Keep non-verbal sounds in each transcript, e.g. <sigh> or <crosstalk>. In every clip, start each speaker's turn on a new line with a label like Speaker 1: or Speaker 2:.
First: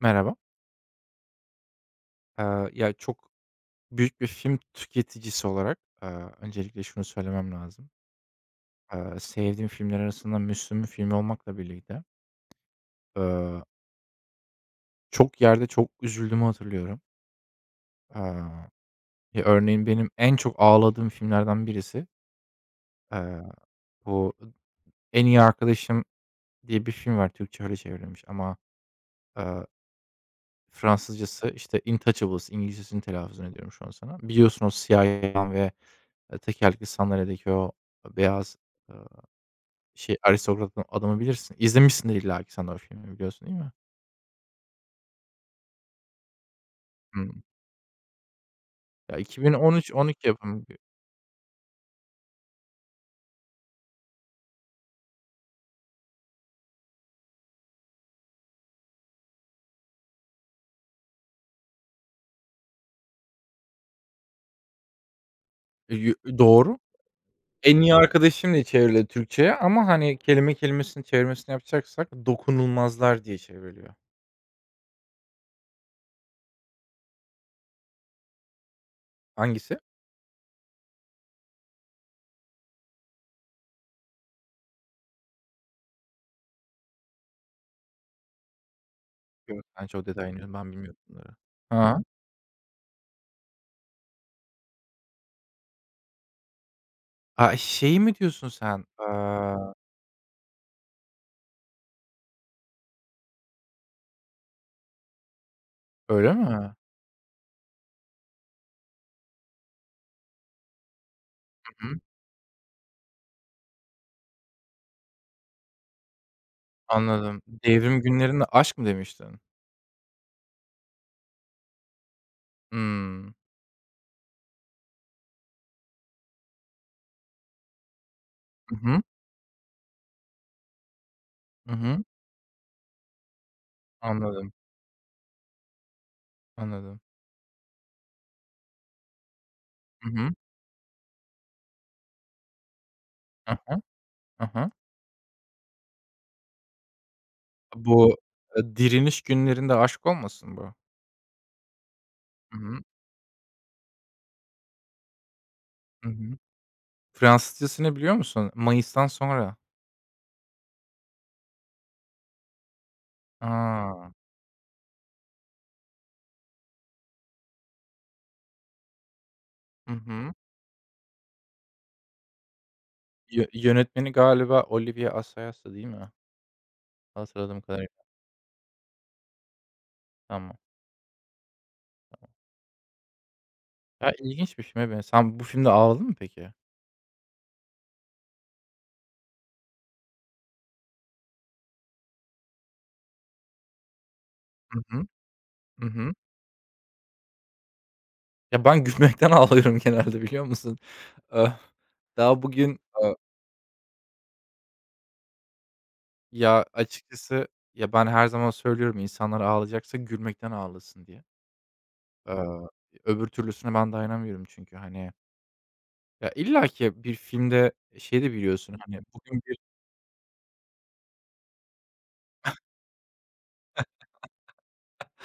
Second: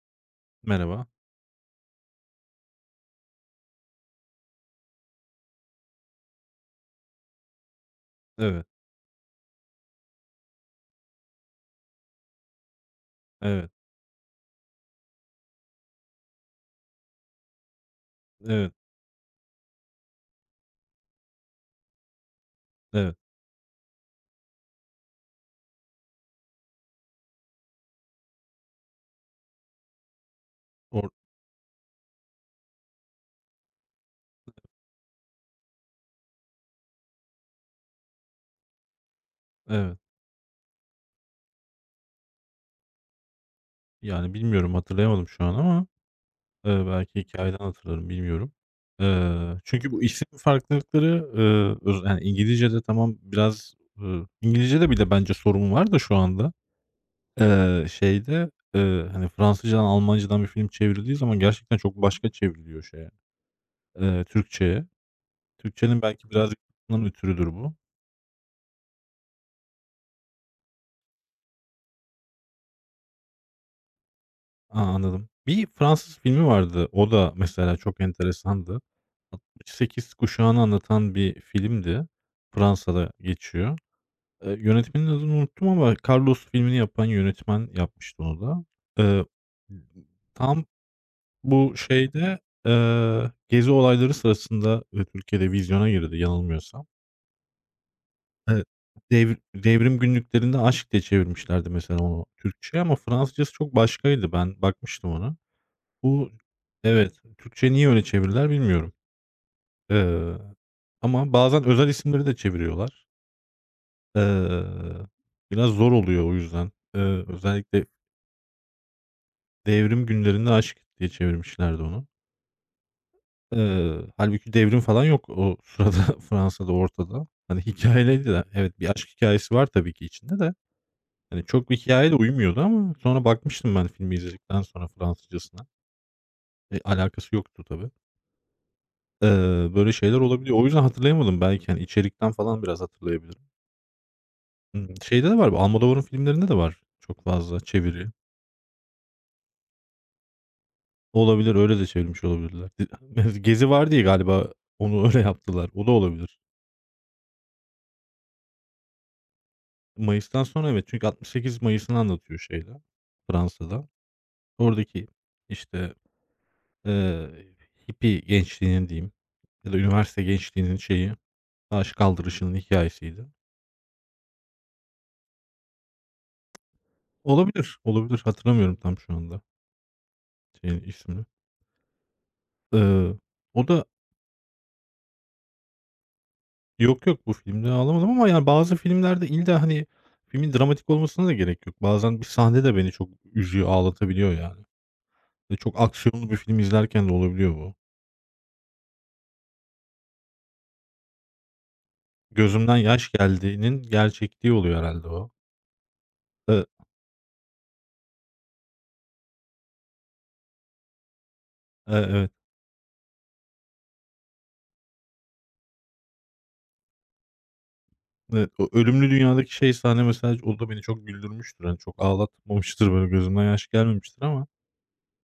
Speaker 1: Merhaba.
Speaker 2: Merhaba.
Speaker 1: Çok büyük bir film tüketicisi olarak, öncelikle şunu söylemem lazım.
Speaker 2: Evet,
Speaker 1: Sevdiğim filmler arasında Müslüm'ün filmi olmakla birlikte, eee,
Speaker 2: evet,
Speaker 1: çok yerde çok üzüldüğümü hatırlıyorum. Eee,
Speaker 2: evet,
Speaker 1: örneğin benim en çok ağladığım filmlerden birisi,
Speaker 2: evet.
Speaker 1: eee, bu En İyi Arkadaşım diye bir film var. Türkçe'ye öyle çevrilmiş ama, eee,
Speaker 2: Or
Speaker 1: Fransızcası, işte, Intouchables, İngilizcesini telaffuzunu ediyorum şu an sana. Biliyorsun o siyah yılan ve, tekerlekli sandalyedeki o beyaz,
Speaker 2: evet.
Speaker 1: şey, Aristokratın Adam'ı bilirsin. İzlemişsindir illaki sen de o filmi biliyorsun, değil mi?
Speaker 2: Yani bilmiyorum, hatırlayamadım şu an ama, belki
Speaker 1: Hımm.
Speaker 2: hikayeden hatırlarım, bilmiyorum.
Speaker 1: Ya,
Speaker 2: Çünkü bu isim
Speaker 1: 2013-12 yapımı.
Speaker 2: farklılıkları, yani İngilizcede tamam biraz, İngilizcede bile bence sorun var da şu anda, şeyde, hani, Fransızcadan, Almancadan bir film çevrildiği zaman gerçekten çok başka çevriliyor şeye, Türkçeye. Türkçenin
Speaker 1: Yü,
Speaker 2: belki birazcık
Speaker 1: doğru.
Speaker 2: bundan ötürüdür bu.
Speaker 1: En iyi arkadaşım diye çevrildi Türkçe'ye ama, hani, kelime kelimesinin çevirmesini yapacaksak Dokunulmazlar diye çevriliyor.
Speaker 2: A, anladım. Bir Fransız filmi vardı. O da mesela çok enteresandı.
Speaker 1: Hangisi?
Speaker 2: 68 kuşağını anlatan bir filmdi. Fransa'da geçiyor. Yönetmenin adını unuttum ama Carlos filmini yapan yönetmen yapmıştı onu da. Eee,
Speaker 1: Yok, sen çok detaya iniyorsun.
Speaker 2: tam
Speaker 1: Ben bilmiyorum bunları.
Speaker 2: bu
Speaker 1: Ha.
Speaker 2: şeyde, gezi olayları sırasında, Türkiye'de vizyona girdi yanılmıyorsam.
Speaker 1: A, şeyi mi diyorsun
Speaker 2: Eee,
Speaker 1: sen?
Speaker 2: devr devrim günlüklerinde Aşk diye çevirmişlerdi mesela onu Türkçeye ama Fransızcası çok başkaydı. Ben bakmıştım ona. Bu
Speaker 1: Öyle mi? Hı
Speaker 2: Evet, Türkçeye niye öyle çevirdiler bilmiyorum. Eee, ama bazen özel
Speaker 1: hı.
Speaker 2: isimleri de çeviriyorlar. Eee, biraz zor oluyor o yüzden.
Speaker 1: Anladım.
Speaker 2: Özellikle
Speaker 1: Devrim Günlerinde Aşk mı demiştin?
Speaker 2: Devrim Günlerinde Aşk diye çevirmişlerdi onu.
Speaker 1: Hımm.
Speaker 2: Hâlbuki devrim falan yok o sırada <laughs> Fransa'da ortada. Hani hikayeliydi de. Evet, bir aşk hikayesi var tabii ki içinde de. Hani çok
Speaker 1: Hı
Speaker 2: bir
Speaker 1: hı. Hı hı.
Speaker 2: hikâyeyle uymuyordu ama sonra bakmıştım ben filmi
Speaker 1: Anladım,
Speaker 2: izledikten sonra Fransızcasına.
Speaker 1: anladım.
Speaker 2: Alakası yoktu tabii. Böyle
Speaker 1: Hı
Speaker 2: şeyler
Speaker 1: hı.
Speaker 2: olabiliyor. O yüzden hatırlayamadım belki, hani, içerikten falan biraz hatırlayabilirim.
Speaker 1: Hı hı. Hı hı.
Speaker 2: Hımm. Şeyde de var bu, Almodovar'ın filmlerinde de var çok fazla çeviri.
Speaker 1: Bu, direniş günlerinde aşk olmasın bu?
Speaker 2: Olabilir, öyle de çevirmiş
Speaker 1: Hı
Speaker 2: olabilirler.
Speaker 1: hı.
Speaker 2: <laughs> <unintelligible> Gezi var diye galiba onu <laughs> öyle yaptılar. O da
Speaker 1: Hı hı.
Speaker 2: olabilir.
Speaker 1: Fransızcasını biliyor musun? Mayıs'tan sonra.
Speaker 2: Mayıs'tan sonra evet, çünkü 68 Mayıs'ını anlatıyor şeyde, Fransa'da.
Speaker 1: A!
Speaker 2: Oradaki, işte, eee, hippie gençliğinin diyeyim ya da
Speaker 1: Hı
Speaker 2: üniversite
Speaker 1: hı.
Speaker 2: gençliğinin şeyi, taş kaldırışının hikâyesiydi.
Speaker 1: Yönetmeni galiba Olivier Assayas'tı değil mi? Hatırladığım
Speaker 2: Olabilir,
Speaker 1: kadarıyla.
Speaker 2: olabilir. Hatırlamıyorum tam şu anda
Speaker 1: Tamam.
Speaker 2: şeyin ismini. Eee, o da.
Speaker 1: Ya, ilginç bir filme benziyor. Sen bu filmde ağladın mı peki?
Speaker 2: Yok, yok. Bu filmde ağlamadım ama yani bazı filmlerde illa, hani, filmin dramatik olmasına da gerek yok. Bazen bir sahne de beni çok üzüyor, ağlatabiliyor yani.
Speaker 1: Hı hı.
Speaker 2: Ve çok
Speaker 1: Hı hı.
Speaker 2: aksiyonlu bir film izlerken de olabiliyor bu.
Speaker 1: Ya, ben gülmekten <laughs> ağlıyorum genelde biliyor musun? Eh, daha
Speaker 2: Gözümden
Speaker 1: bugün,
Speaker 2: yaş
Speaker 1: eee,
Speaker 2: geldiğinin gerçekliği oluyor herhalde o. Eee,
Speaker 1: açıkçası, ya, ben her zaman söylüyorum insanlar ağlayacaksa gülmekten ağlasın diye.
Speaker 2: evet,
Speaker 1: Eee, öbür türlüsüne ben dayanamıyorum çünkü, hani. Ya, illaki bir filmde şeyi de
Speaker 2: evet. O
Speaker 1: biliyorsun, hani,
Speaker 2: Ölümlü
Speaker 1: bugün
Speaker 2: Dünya'daki
Speaker 1: bir
Speaker 2: şey sahne mesela o da beni çok güldürmüştür. Hani, çok ağlatmamıştır, böyle, gözümden yaş gelmemiştir ama,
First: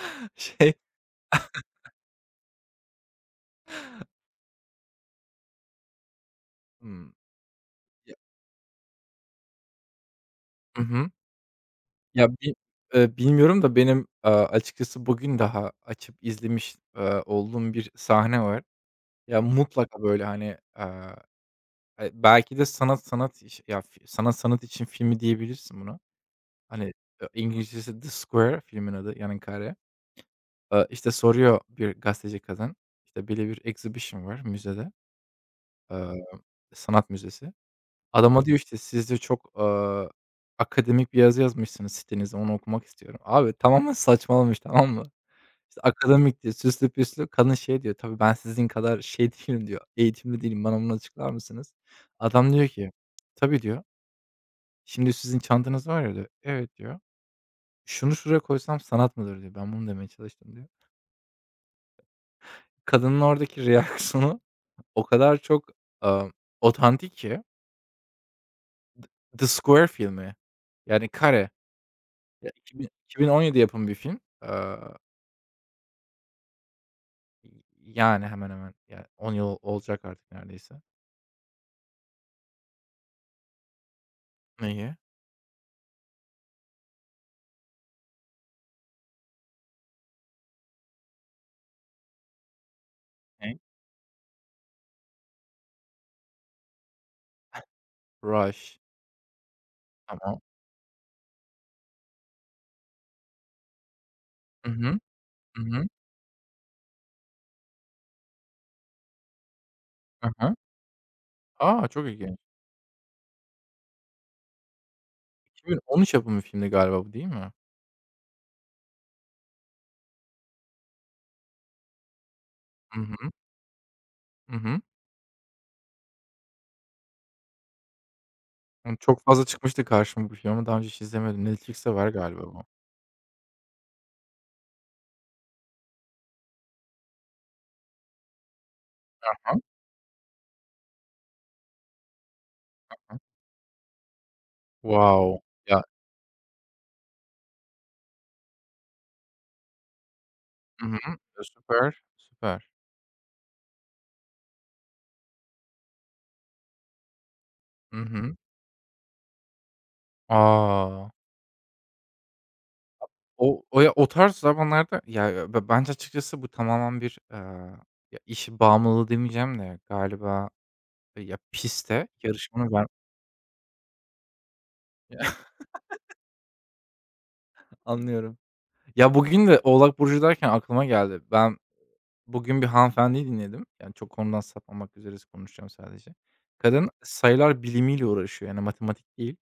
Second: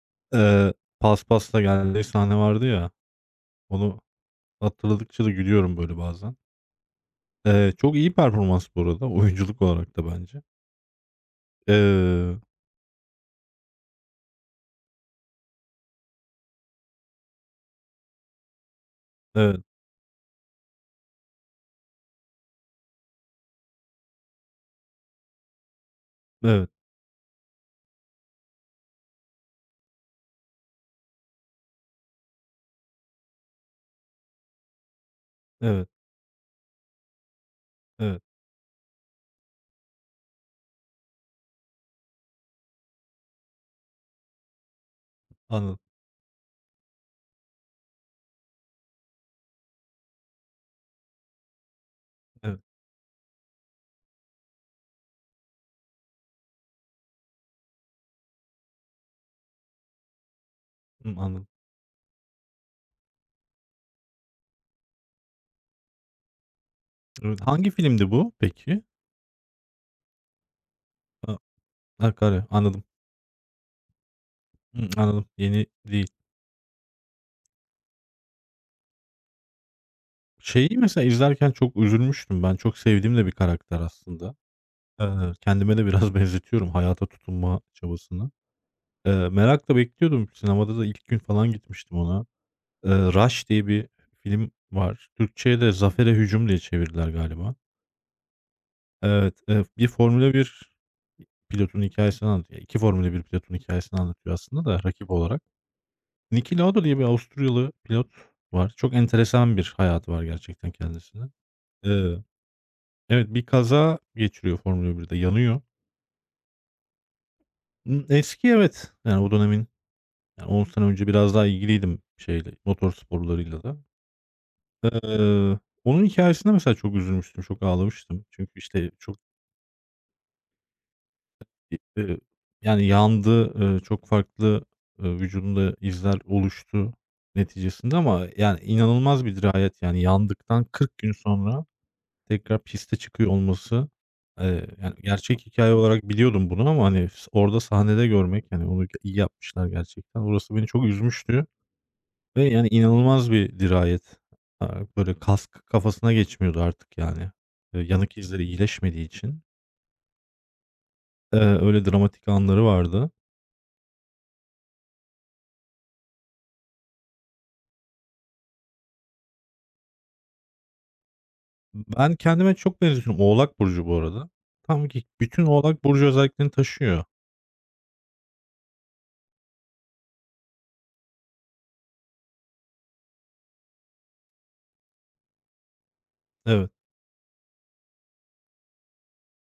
Speaker 1: <laughs>
Speaker 2: eee,
Speaker 1: şey.
Speaker 2: paspasla geldiği sahne vardı ya, onu hatırladıkça da gülüyorum, böyle, bazen.
Speaker 1: Hımm.
Speaker 2: Çok iyi
Speaker 1: Ya,
Speaker 2: performans bu arada oyunculuk olarak da bence.
Speaker 1: hı hı. Ya,
Speaker 2: Eee,
Speaker 1: bi bilmiyorum da benim, açıkçası bugün daha açıp izlemiş, olduğum bir sahne var. Ya,
Speaker 2: evet,
Speaker 1: mutlaka, böyle, hani, eee, belki de sanat sanat iş ya, fi sanat sanat için filmi diyebilirsin buna.
Speaker 2: evet,
Speaker 1: Hani, İngilizcesi The Square, filmin adı, yani, kare. İşte, soruyor bir gazeteci kadın, işte, böyle bir exhibition var müzede.
Speaker 2: evet,
Speaker 1: Eee, sanat müzesi.
Speaker 2: evet.
Speaker 1: Adama diyor, işte, "Siz de çok, akademik bir yazı yazmışsınız sitenizde, onu okumak istiyorum." Abi tamamen saçmalamış, tamam mı?
Speaker 2: Anladım,
Speaker 1: İşte, akademik diyor, süslü püslü. Kadın şey diyor, "Tabii ben sizin kadar şey <laughs> değilim." diyor, "Eğitimli değilim, bana bunu açıklar mısınız?" Adam
Speaker 2: evet.
Speaker 1: diyor ki, "Tabii." diyor, "Şimdi sizin çantanız var ya." diyor. "Evet." diyor. "Şunu şuraya koysam sanat mıdır?" diyor. "Ben bunu demeye çalıştım." diyor.
Speaker 2: Hımm, anladım.
Speaker 1: Kadının oradaki <laughs> reaksiyonu o kadar çok, eee, otantik
Speaker 2: Evet,
Speaker 1: ki.
Speaker 2: hangi filmdi bu peki?
Speaker 1: The Square filmi, yani
Speaker 2: A
Speaker 1: Kare.
Speaker 2: Sakarya.
Speaker 1: Ya,
Speaker 2: Anladım.
Speaker 1: 2000 2017 yapımı bir film.
Speaker 2: Hımm, anladım. Yeni değil.
Speaker 1: Yani hemen hemen, yani 10 yıl olacak artık
Speaker 2: Şeyi
Speaker 1: neredeyse.
Speaker 2: mesela izlerken çok üzülmüştüm ben. Çok sevdiğim de bir karakter aslında.
Speaker 1: Neyi?
Speaker 2: Kendime de biraz <laughs> benzetiyorum hayata tutunma çabasını. Merakla bekliyordum. Sinemada da ilk gün falan gitmiştim ona. Rush
Speaker 1: Ne?
Speaker 2: diye bir film var. Türkçe'ye de Zafer'e Hücum diye çevirdiler galiba.
Speaker 1: Rush.
Speaker 2: Evet, bir Formula
Speaker 1: Tamam.
Speaker 2: bir pilotun hikâyesini anlatıyor. 2 Formula bir pilotun hikâyesini anlatıyor aslında
Speaker 1: Hı
Speaker 2: da
Speaker 1: hı.
Speaker 2: rakip olarak.
Speaker 1: Hı hı.
Speaker 2: Niki Lauda diye bir Avusturyalı pilot var. Çok enteresan bir hayatı var
Speaker 1: Hı hı.
Speaker 2: gerçekten kendisinin.
Speaker 1: A! Çok
Speaker 2: Eee,
Speaker 1: ilginç.
Speaker 2: evet, bir kaza geçiriyor Formula 1'de, yanıyor.
Speaker 1: 2013 yapımı bir filmdi galiba bu, değil mi?
Speaker 2: Eski evet, yani o dönemin, yani 10 sene önce biraz daha ilgiliydim şeyle, motor
Speaker 1: Hı hı.
Speaker 2: sporlarıyla da.
Speaker 1: Hı hı.
Speaker 2: Eee, onun hikâyesine mesela çok üzülmüştüm, çok ağlamıştım. Çünkü işte
Speaker 1: Hani,
Speaker 2: çok.
Speaker 1: çok fazla çıkmıştı karşıma bu film ama daha önce hiç izlemedim. Netflix'te var
Speaker 2: Eee,
Speaker 1: galiba bu.
Speaker 2: yani yandı, çok farklı, vücudumda izler oluştu neticesinde ama yani inanılmaz bir
Speaker 1: Hı hı.
Speaker 2: dirayet yani yandıktan 40 gün sonra tekrar piste çıkıyor olması, yani
Speaker 1: Wow!
Speaker 2: gerçek hikaye
Speaker 1: Ya,
Speaker 2: olarak biliyordum bunu ama hani orada sahnede görmek, yani onu iyi yapmışlar gerçekten. Orası beni çok
Speaker 1: hı hı. E,
Speaker 2: üzmüştü
Speaker 1: süper,
Speaker 2: ve yani
Speaker 1: süper.
Speaker 2: inanılmaz bir dirayet. Böyle kask kafasına geçmiyordu artık yani.
Speaker 1: Hı
Speaker 2: Yanık
Speaker 1: hı.
Speaker 2: izleri iyileşmediği için,
Speaker 1: A!
Speaker 2: öyle dramatik anları vardı.
Speaker 1: O o ya, o tarz zamanlarda ya, be bence açıkçası bu tamamen bir, ya, iş bağımlılığı demeyeceğim de galiba, ya, piste
Speaker 2: Ben kendime
Speaker 1: yarışmanın
Speaker 2: çok
Speaker 1: ben
Speaker 2: benzetiyorum. Oğlak burcu bu arada. Tam ki bütün
Speaker 1: <laughs>
Speaker 2: Oğlak burcu özelliklerini taşıyor.
Speaker 1: anlıyorum. Ya, bugün de Oğlak burcu derken aklıma geldi. Ben bugün bir hanımefendiyi dinledim. Yani, çok konudan sapmamak üzere konuşacağım sadece.
Speaker 2: Evet,
Speaker 1: Kadın sayılar bilimiyle uğraşıyor, yani, matematik değil.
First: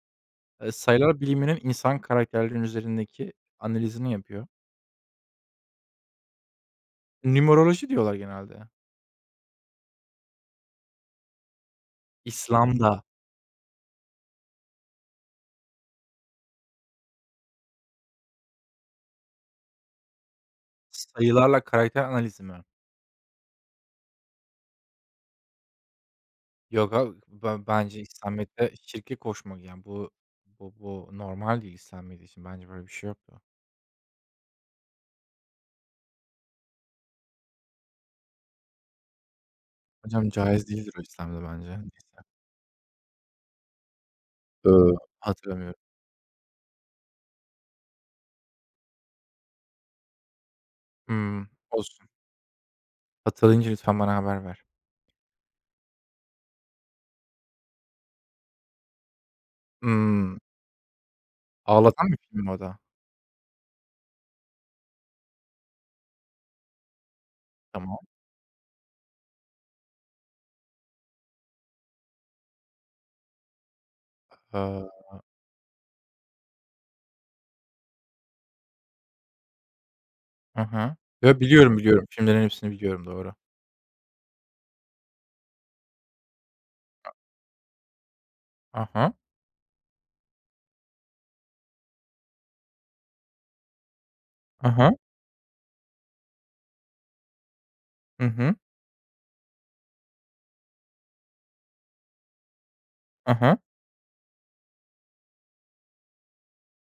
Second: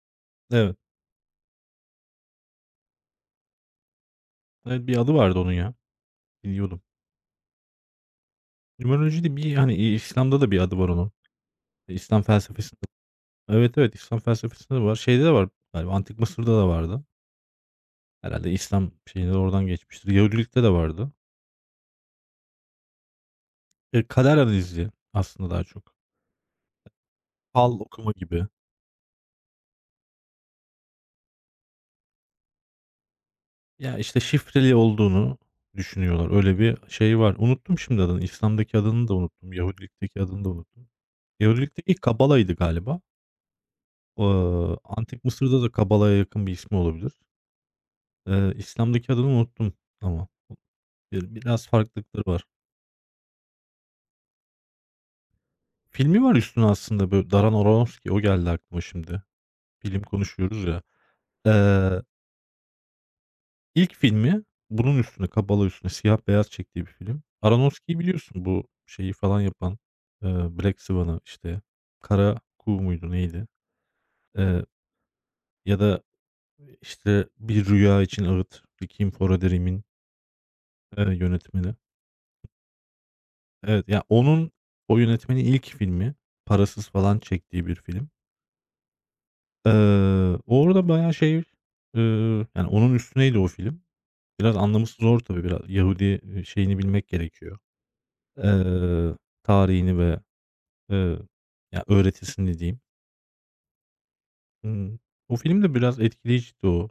Speaker 2: evet.
Speaker 1: Sayılar biliminin insan karakterlerinin üzerindeki analizini yapıyor.
Speaker 2: Evet, bir adı vardı onun ya. Biliyordum.
Speaker 1: Numeroloji diyorlar genelde.
Speaker 2: Numerolojide bir hani İslam'da da bir adı var onun. E, İslam felsefesinde.
Speaker 1: İslam'da
Speaker 2: Evet, evet. İslam felsefesinde de var. Şeyde de var galiba. Antik Mısır'da da vardı. Herhalde İslam şeyine oradan geçmiştir. Yahudilikte de vardı.
Speaker 1: sayılarla karakter analizi mi?
Speaker 2: Kader analizi aslında daha çok.
Speaker 1: Yok a ben
Speaker 2: Fal
Speaker 1: bence
Speaker 2: okuma gibi.
Speaker 1: İslamiyet'te şirke koşmak yani bu normal değil İslamiyet için. Bence böyle bir şey yoktu.
Speaker 2: Ya, işte, şifreli olduğunu düşünüyorlar. Öyle bir şey var. Unuttum şimdi adını. İslam'daki adını da unuttum. Yahudilikteki
Speaker 1: Hocam
Speaker 2: adını da
Speaker 1: caiz
Speaker 2: unuttum.
Speaker 1: değildir o İslam'da bence.
Speaker 2: Yahudilikteki
Speaker 1: Neyse,
Speaker 2: kabalaydı galiba. Antik Mısır'da da
Speaker 1: hatırlamıyorum.
Speaker 2: kabalaya yakın bir ismi olabilir. İslam'daki adını unuttum ama bir
Speaker 1: Hımm,
Speaker 2: biraz
Speaker 1: olsun.
Speaker 2: farklılıkları var.
Speaker 1: Hatırlayınca lütfen bana haber ver.
Speaker 2: Filmi var üstüne aslında, böyle, Darren Aronofsky, o geldi aklıma şimdi. Film
Speaker 1: Imm,
Speaker 2: konuşuyoruz ya. Eee
Speaker 1: ağlatan bir film mi o da?
Speaker 2: İlk filmi bunun üstüne, Kabalı üstüne siyah beyaz çektiği bir film. Aronofsky'yi
Speaker 1: Tamam.
Speaker 2: biliyorsun, bu şeyi falan yapan, Black Swan'ı, işte, Kara Kuğu muydu neydi? Eee,
Speaker 1: Iıı,
Speaker 2: ya da, işte, Bir Rüya için Ağıt, Requiem for a Dream'in,
Speaker 1: hı hı.
Speaker 2: yönetmeni.
Speaker 1: Biliyorum, biliyorum. Filmlerin hepsini biliyorum, doğru.
Speaker 2: Evet, ya, onun, o yönetmenin ilk filmi, parasız falan çektiği bir film.
Speaker 1: Aha.
Speaker 2: Eee, orada bayağı şey, yani, onun üstüneydi o film. Biraz
Speaker 1: Aha.
Speaker 2: anlaması zor tabii, biraz Yahudi, şeyini bilmek gerekiyor.
Speaker 1: Hı hı.
Speaker 2: Eee, tarihini ve, eee, ya, öğretisini diyeyim.
Speaker 1: Aha.
Speaker 2: Imm, o film de biraz etkileyiciydi o.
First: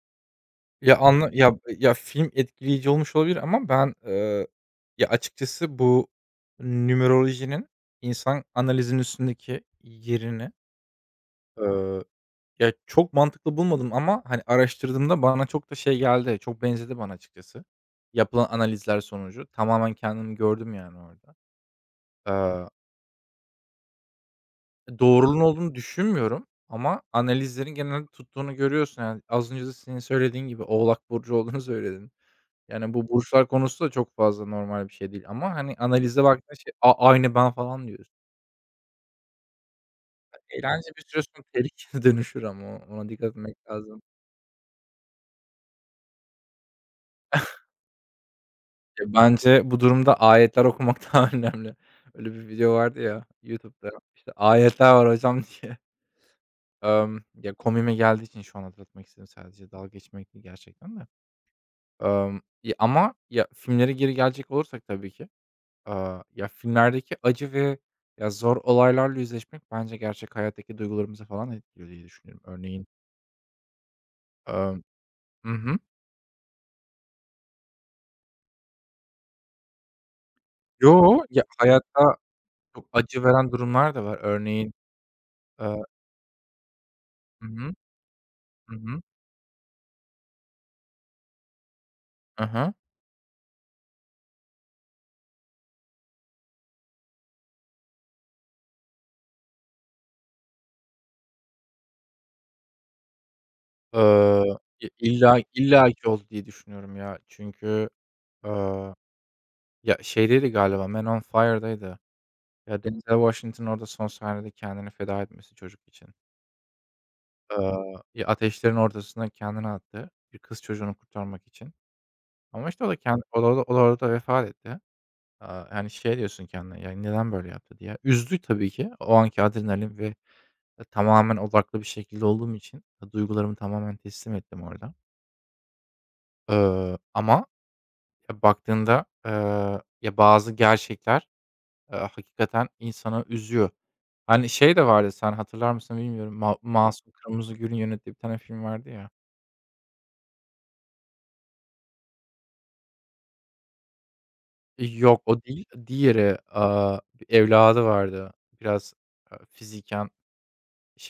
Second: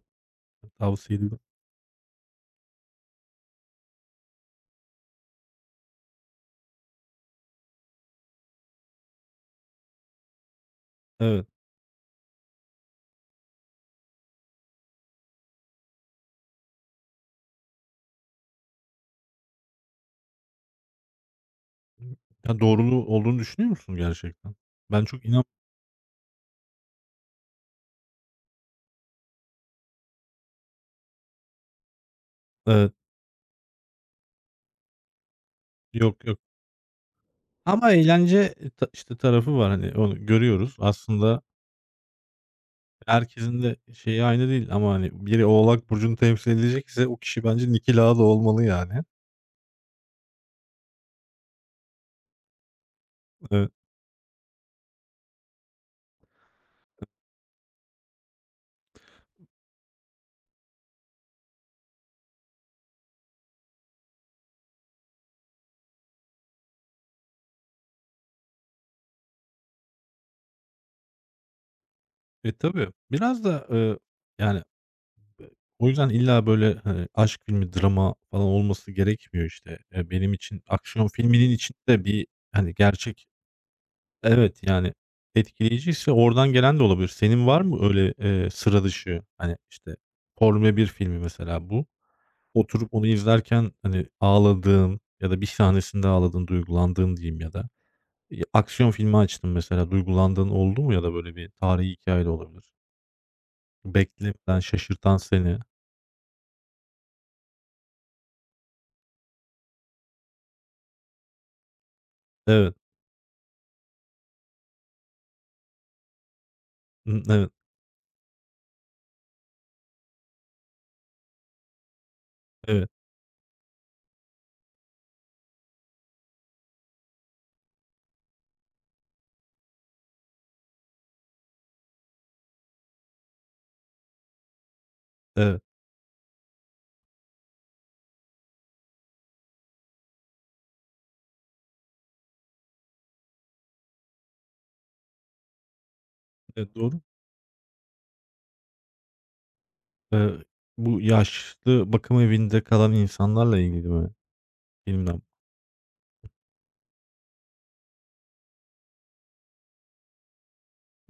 Speaker 1: Ya,
Speaker 2: Tavsiye
Speaker 1: anla
Speaker 2: ediyorum.
Speaker 1: ya, ya, film etkileyici olmuş olabilir ama ben, ya, açıkçası bu numerolojinin insan analizinin üstündeki yerini,
Speaker 2: Evet.
Speaker 1: eee, ya, çok mantıklı bulmadım ama, hani, araştırdığımda bana çok da şey geldi, çok benzedi bana açıkçası. Yapılan analizler sonucu tamamen kendimi gördüm yani orada.
Speaker 2: Ya,
Speaker 1: Eee,
Speaker 2: doğruluğu olduğunu düşünüyor musun gerçekten? Ben çok
Speaker 1: doğrunun
Speaker 2: inan
Speaker 1: olduğunu düşünmüyorum ama analizlerin genelde tuttuğunu görüyorsun. Yani az önce de senin söylediğin gibi Oğlak burcu olduğunu söyledin.
Speaker 2: Evet.
Speaker 1: Yani, bu burçlar konusu da çok fazla normal bir şey değil ama, hani, analize
Speaker 2: Yok,
Speaker 1: hı,
Speaker 2: yok.
Speaker 1: baktığında şey, "A, aynı ben." falan
Speaker 2: Ama
Speaker 1: diyorsun.
Speaker 2: eğlence, e, ta işte, tarafı var. Hani, onu görüyoruz.
Speaker 1: Eğlence bir süre
Speaker 2: Aslında
Speaker 1: sonra tehlikeye <laughs> dönüşür ama o ona dikkat etmek
Speaker 2: herkesin de
Speaker 1: lazım.
Speaker 2: şeyi aynı değil ama, hani, biri Oğlak burcunu temsil edecekse o kişi bence Niki Lauda olmalı yani.
Speaker 1: Ya, bence bu durumda ayetler okumak <laughs> daha önemli. Öyle bir video vardı ya
Speaker 2: Evet.
Speaker 1: YouTube'da, işte, "Ayetler var hocam." <laughs> diye. Ya, komiğime geldiği için şu an hatırlatmak istedim sadece. Dalga geçmek değil gerçekten de. Ya, ama ya, filmlere geri gelecek olursak tabii ki. Ya, filmlerdeki acı ve, ya, zor olaylarla yüzleşmek bence gerçek hayattaki duygularımızı falan etkiliyor diye düşünüyorum.
Speaker 2: E, tabii.
Speaker 1: Örneğin,
Speaker 2: Biraz da, yani.
Speaker 1: amm hı hı.
Speaker 2: O yüzden illa böyle, hani, aşk filmi, drama falan olması gerekmiyor işte. Benim için aksiyon
Speaker 1: Yo, ya,
Speaker 2: filminin içinde
Speaker 1: hayatta
Speaker 2: bir, hani,
Speaker 1: çok acı
Speaker 2: gerçek.
Speaker 1: veren durumlar da var.
Speaker 2: Evet,
Speaker 1: Örneğin,
Speaker 2: yani,
Speaker 1: aaa
Speaker 2: etkileyiciyse oradan gelen de olabilir. Senin
Speaker 1: hı
Speaker 2: var
Speaker 1: hı.
Speaker 2: mı öyle,
Speaker 1: Hı
Speaker 2: sıra
Speaker 1: hı.
Speaker 2: dışı, hani, işte, Formula bir filmi mesela bu.
Speaker 1: Hı hı.
Speaker 2: Oturup onu izlerken, hani, ağladığın ya da bir sahnesinde ağladığın, duygulandığın diyeyim ya da, aksiyon filmi açtın mesela, duygulandığın oldu mu ya da böyle bir tarihi hikâye de olabilir. Beklemeden
Speaker 1: İ
Speaker 2: şaşırtan
Speaker 1: illa
Speaker 2: seni.
Speaker 1: illa ki oldu diye düşünüyorum ya. Çünkü, aaa, ya, şeydeydi galiba, Man on Fire'daydı.
Speaker 2: Evet.
Speaker 1: Ya, Denzel Washington orada son sahnede kendini feda etmesi çocuk için.
Speaker 2: Hı, evet,
Speaker 1: Aaa, ya, ateşlerin ortasına kendini attı bir kız çocuğunu kurtarmak için. Ama, işte,
Speaker 2: evet.
Speaker 1: o da kendi o da o da o da orada vefat etti. Yani, şey diyorsun kendine, "Ya, neden böyle yaptı?" diye. Üzdü tabii ki. O anki adrenalin ve tamamen odaklı bir şekilde olduğum için duygularımı tamamen teslim ettim orada.
Speaker 2: Evet,
Speaker 1: Ama ya, baktığında, ya, bazı gerçekler, hakikaten insanı üzüyor. Hani, şey de vardı sen hatırlar mısın bilmiyorum.
Speaker 2: evet, doğru.
Speaker 1: Masum Kırmızıgül'ün yönettiği bir tane film vardı ya.
Speaker 2: Eee, bu yaşlı bakım evinde kalan insanlarla ilgili mi? Bilmem.
Speaker 1: Yok, o değil. Diğeri, bir evladı vardı. Biraz, fiziken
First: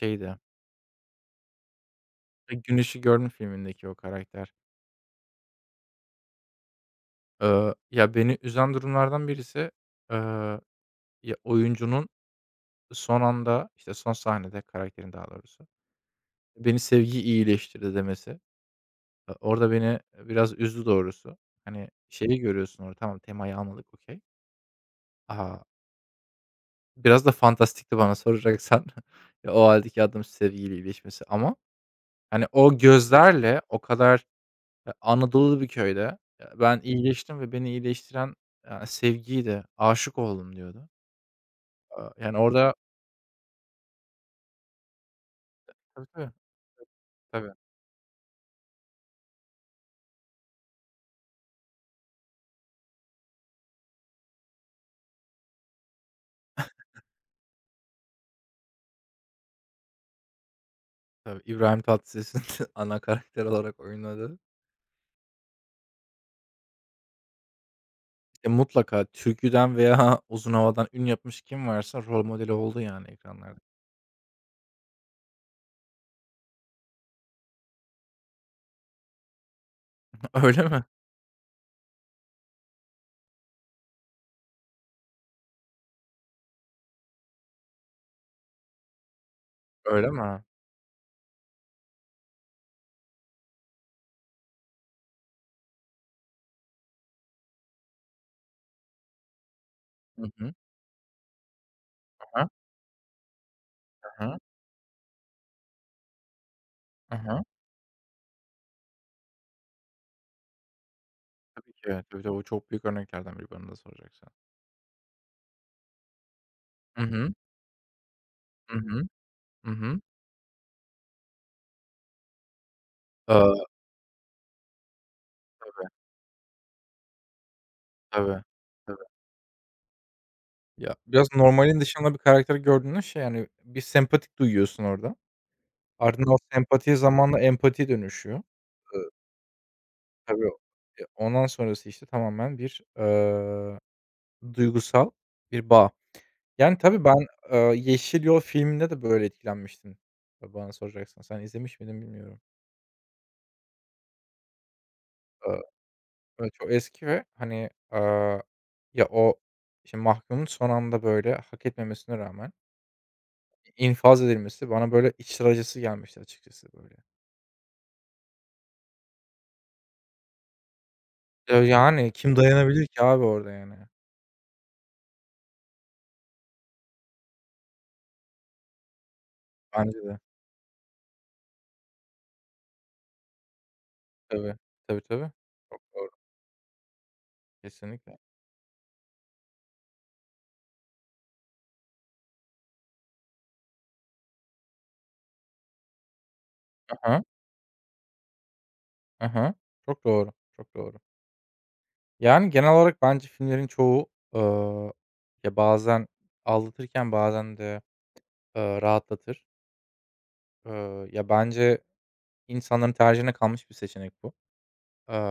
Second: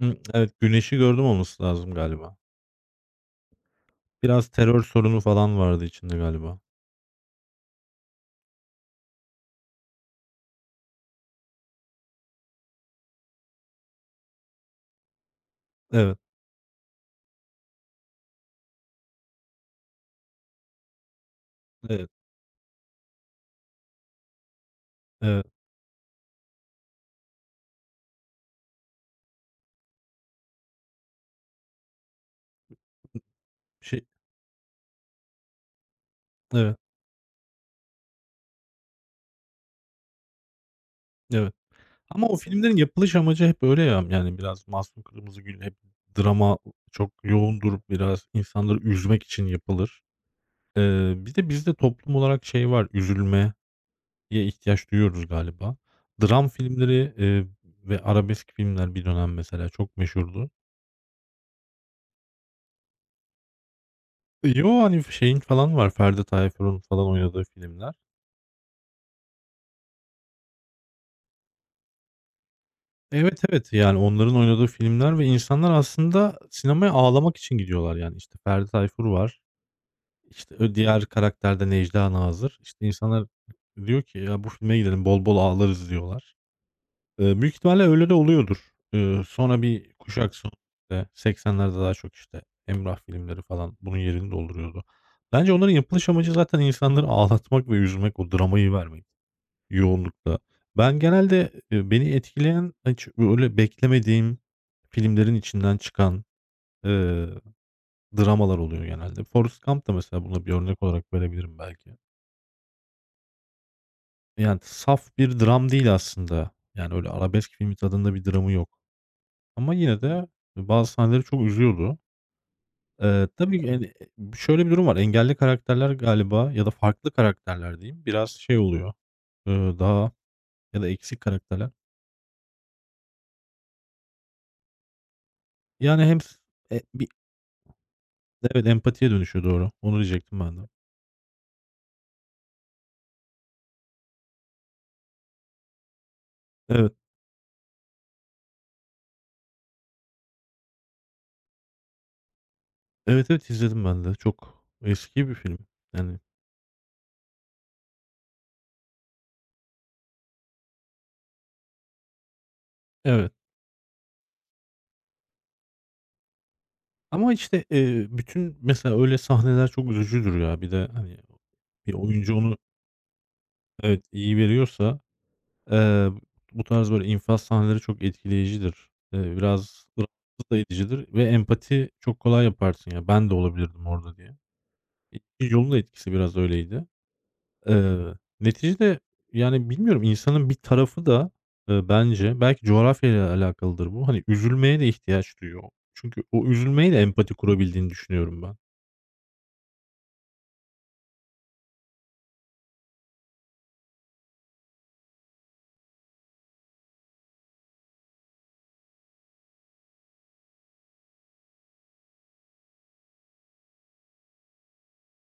Speaker 2: Hımm, evet, Güneş'i Gördüm olması lazım galiba.
Speaker 1: E, Gün Işığı Gördüm filmindeki o
Speaker 2: Biraz
Speaker 1: karakter.
Speaker 2: terör sorunu falan vardı içinde galiba.
Speaker 1: Ya, beni üzen durumlardan birisi, eee, ya, oyuncunun son anda, işte, son sahnede karakterin daha doğrusu,
Speaker 2: Evet,
Speaker 1: "Beni sevgi iyileştirdi." demesi. E, orada beni, biraz üzdü doğrusu. Hani,
Speaker 2: evet,
Speaker 1: şeyi görüyorsun orada, tamam temayı anladık, okay.
Speaker 2: evet.
Speaker 1: A, biraz da fantastikti bana soracaksan. <laughs> Ya, o hâldeki adamın sevgiyle iyileşmesi ama hani, o gözlerle o
Speaker 2: Şey.
Speaker 1: kadar, Anadolu bir köyde,
Speaker 2: Evet,
Speaker 1: ben iyileştim ve beni iyileştiren, sevgiydi, aşık oldum diyordu.
Speaker 2: evet. Ama o
Speaker 1: Yani, orada
Speaker 2: filmlerin yapılış amacı hep öyle ya, yani biraz Masum Kırmızıgül hep
Speaker 1: tabii, tabii.
Speaker 2: drama çok
Speaker 1: Tabii,
Speaker 2: yoğundur, biraz insanları üzmek için yapılır. Bir de bizde toplum olarak şey var, üzülme ye ihtiyaç duyuyoruz galiba. Dram filmleri, ve arabesk filmler bir dönem mesela çok meşhurdu.
Speaker 1: tabii. İbrahim Tatlıses'in <laughs> ana karakter olarak oynadı.
Speaker 2: Yo, hani, şeyin falan var, Ferdi Tayfur'un falan oynadığı filmler.
Speaker 1: E, mutlaka türküden veya <laughs> uzun havadan ün yapmış kim varsa rol modeli oldu, yani,
Speaker 2: Evet,
Speaker 1: ekranlarda.
Speaker 2: evet, yani onların oynadığı filmler ve insanlar aslında sinemaya ağlamak için gidiyorlar yani. İşte, Ferdi Tayfur var,
Speaker 1: <laughs>
Speaker 2: işte,
Speaker 1: Öyle mi?
Speaker 2: diğer karakterde de Necla Nazır. İşte, insanlar diyor ki, "Ya, bu filme gidelim, bol bol ağlarız." diyorlar. Büyük ihtimalle öyle de oluyordur. Sonra bir
Speaker 1: Öyle
Speaker 2: kuşak
Speaker 1: mi?
Speaker 2: sonrası 80'lerde daha çok, işte, Emrah filmleri falan bunun yerini dolduruyordu. Bence onların yapılış amacı zaten insanları ağlatmak ve üzmek, o dramayı vermek
Speaker 1: Hı
Speaker 2: yoğunlukta.
Speaker 1: hı.
Speaker 2: Ben genelde, beni
Speaker 1: Hı hı.
Speaker 2: etkileyen hiç öyle beklemediğim
Speaker 1: Hı,
Speaker 2: filmlerin içinden çıkan, eee, dramalar oluyor genelde. Forrest Gump da mesela buna bir örnek olarak verebilirim
Speaker 1: tabii ki.
Speaker 2: belki.
Speaker 1: Tabii, tabii. O çok büyük örneklerden biri bana da soracaksan.
Speaker 2: Yani saf bir dram değil aslında. Yani
Speaker 1: Hı
Speaker 2: öyle
Speaker 1: hı.
Speaker 2: arabesk filmi tadında bir dramı yok.
Speaker 1: Hı hı. Hı
Speaker 2: Ama
Speaker 1: hı.
Speaker 2: yine de bazı sahneleri çok üzüyordu.
Speaker 1: Aaa,
Speaker 2: Tabii, yani, şöyle bir durum var. Engelli karakterler
Speaker 1: tabii.
Speaker 2: galiba ya da farklı karakterler diyeyim biraz
Speaker 1: Tabii.
Speaker 2: şey oluyor, daha ya da
Speaker 1: Ya,
Speaker 2: eksik
Speaker 1: biraz
Speaker 2: karakterler.
Speaker 1: normalin dışında bir karakter gördüğünde şey, yani, bir sempatik duyuyorsun orada.
Speaker 2: Yani hem
Speaker 1: Ardından
Speaker 2: s
Speaker 1: o
Speaker 2: e
Speaker 1: sempati
Speaker 2: bir
Speaker 1: zamanla empatiye dönüşüyor.
Speaker 2: evet,
Speaker 1: Eee,
Speaker 2: empatiye dönüşüyor doğru. Onu diyecektim
Speaker 1: tabii,
Speaker 2: ben de.
Speaker 1: ondan sonrası, işte, tamamen bir, duygusal bir bağ. Yani,
Speaker 2: Evet.
Speaker 1: tabii ben, Yeşil Yol filminde de böyle etkilenmiştim, bana soracaksan. Sen izlemiş miydin bilmiyorum.
Speaker 2: Evet, evet izledim ben de. Çok eski bir film.
Speaker 1: Eee,
Speaker 2: Yani
Speaker 1: evet, çok eski ve, hani, ya, o, işte, mahkumun son anda, böyle, hak etmemesine rağmen
Speaker 2: evet.
Speaker 1: infaz edilmesi bana, böyle, içler acısı gelmişti açıkçası, böyle.
Speaker 2: Ama işte, bütün mesela öyle sahneler çok üzücüdür ya. Bir de, hani, bir
Speaker 1: Yani
Speaker 2: oyuncu
Speaker 1: kim
Speaker 2: onu
Speaker 1: dayanabilir ki abi orada yani?
Speaker 2: evet iyi veriyorsa. Eee, bu tarz böyle infaz sahneleri çok etkileyicidir. Biraz
Speaker 1: Bence de.
Speaker 2: rahatsız da edicidir ve empati çok kolay yaparsın ya, "Ben de olabilirdim orada." diye.
Speaker 1: Tabii. Tabii, tabii.
Speaker 2: İkinci yolun da
Speaker 1: Çok doğru.
Speaker 2: etkisi biraz öyleydi. Eee,
Speaker 1: Kesinlikle.
Speaker 2: neticede, yani, bilmiyorum, insanın bir tarafı da, bence belki coğrafyayla alakalıdır bu, hani, üzülmeye de ihtiyaç duyuyor. Çünkü o
Speaker 1: Hı
Speaker 2: üzülmeyle
Speaker 1: hı.
Speaker 2: empati kurabildiğini düşünüyorum ben.
Speaker 1: Hı hı. Çok doğru, çok doğru. Yani genel olarak bence filmlerin çoğu, ııı, ya bazen aldatırken bazen de, rahatlatır. Ya bence insanların tercihine kalmış bir seçenek bu. Eee